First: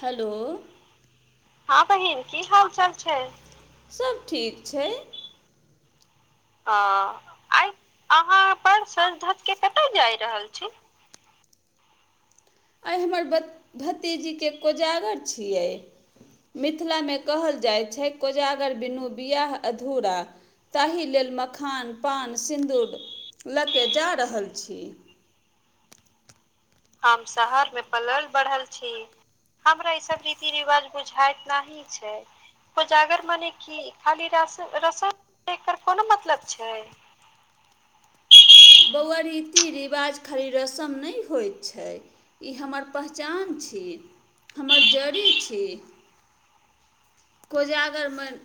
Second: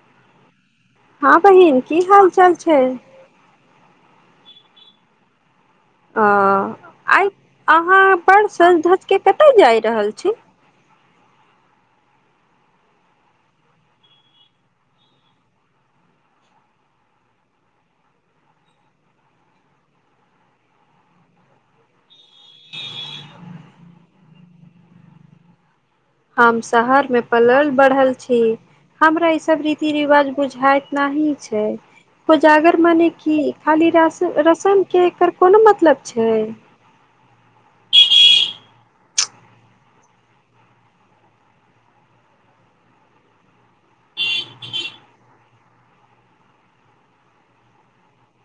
Hello हँ बहिन की हाल चाल छै सभ ठीक छै अ ह आइ अहाँ पर सज धज के कतय जाय रहल छी आइ हमर भ भतीजी के कोजागर छियै मिथिलामे कहल जाइ छै कोजागर बिनू बियाह अधूरा ताहि लेल मखान पान सिन्दूर लऽ कऽ जा रहल छी [inaudible] हम शहर मे हम पलल शहरमे बढ़ल पलल छी बढ़ल हमरा ई सब रीति हमरा ई सब रिवाज रीति रिवाज बुझात नाहि बुझाइत नहि छै उजागर मने की खाली रसम के एकर कोनो मतलब छै सब छै ह बौउआ रीति रिवाज खाली रस्म नहि होत छै ई हमर पहचान छी हमर जड़ी छी कोजागर्मन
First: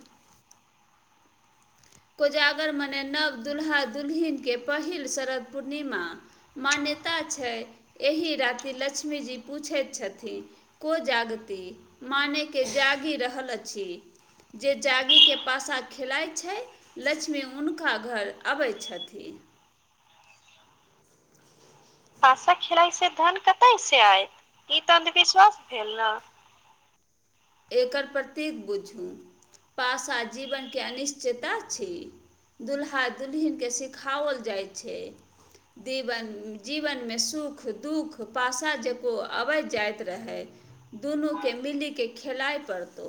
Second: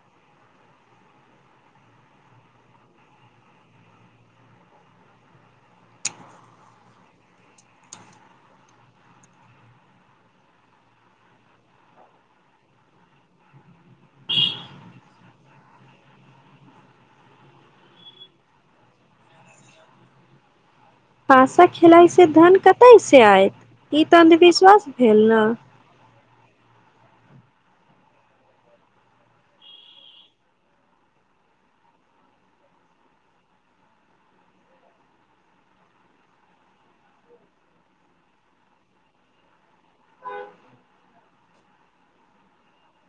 कोजागर मने नव दुल्हा दुल्हिन के पहिल शरद पूर्णिमा मान्य नेता छै एहि राति लक्ष्मीजी पूछैत छथिन को जागति मानेके जागी रहल अछि जे जागीे के पासा खेलाइत छै लक्ष्मी हुनका घर अबै छथिन हँ स खेलाइ से धन खेलाइ कतय से धन कतय आयत से ई तऽ आयत? ई अंधविश्वास त भेल ने अंधविश्वास भेल न। [unintelligible] एकर प्रतीक बुझू पास आ जीवनके अनिश्चता छी दुल्हा दुलहिनके सिखाओल जाइत छै दीवन जीवनमे सुख दुःख पासा जेको अबैत जाइत रहै दुनूके मिलीके खेलाइ पड़तौ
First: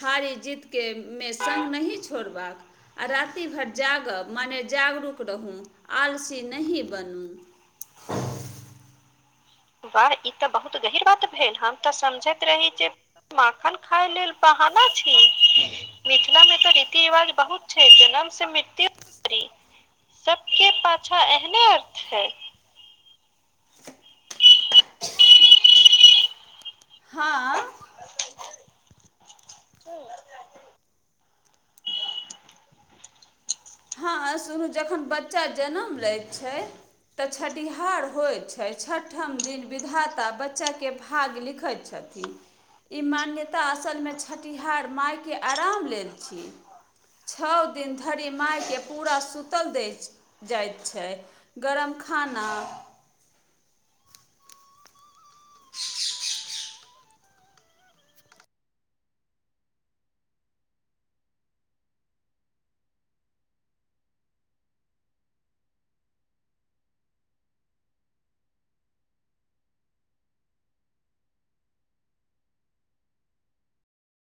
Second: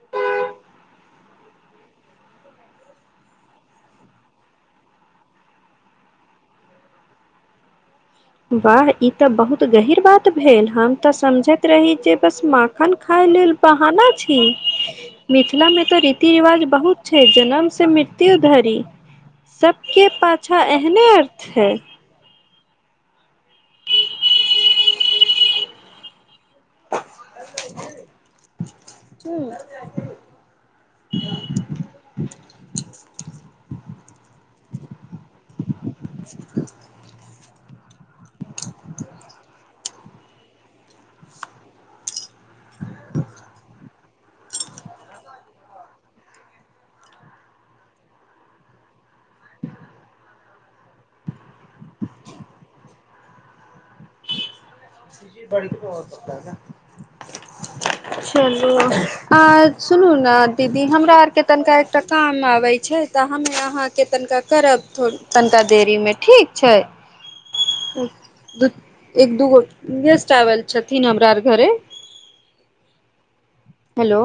हारी जीतके मे सङ्ग नहि छोड़बाक आ राति भरि जागब मने जागरूक रहू आलसी नहि बनू वाह ई तऽ बहुत गहींर वाह, बात ई त भेल बहुत हम गहींर तऽ बात भेल। समझैत हम त रही जे बस समझैत रही जे माखन खाय लेल माखन खाय बहाना लेल छी बहाना अछि। मिथिला मे तऽ रीति मिथिलामे रिवाज तऽ रीति बहुत छै रिवाज बहुत जनम से छै जन्म मृत्यु से धरि मृत्यु धरि सबके पाछा सबके एहने पाछा अर्थ एहने है अर्थ है हँ ह हँ सुनू जखन बच्चा जनम लैत छै तऽ छ तटिहार होइत छै छठम दिन विधाता बच्चाके भाग लिखैत छथिन ई मान्यता असलमे छठिहार मायके आराम लेल छी छओ दिन धरि मायके पूरा सूतल दै जाइत छै गरम खाना [unintelligible] बड़ हो स चलू अ सुनू ने दीदी हमरा आर के तनिका एकटा काम आबे तऽ हमे अहाँके तनिका करब तनिका देरी मे ठीक छै द एक दू गो गेस्ट आवल छथिन हमरा आर घरे हेलो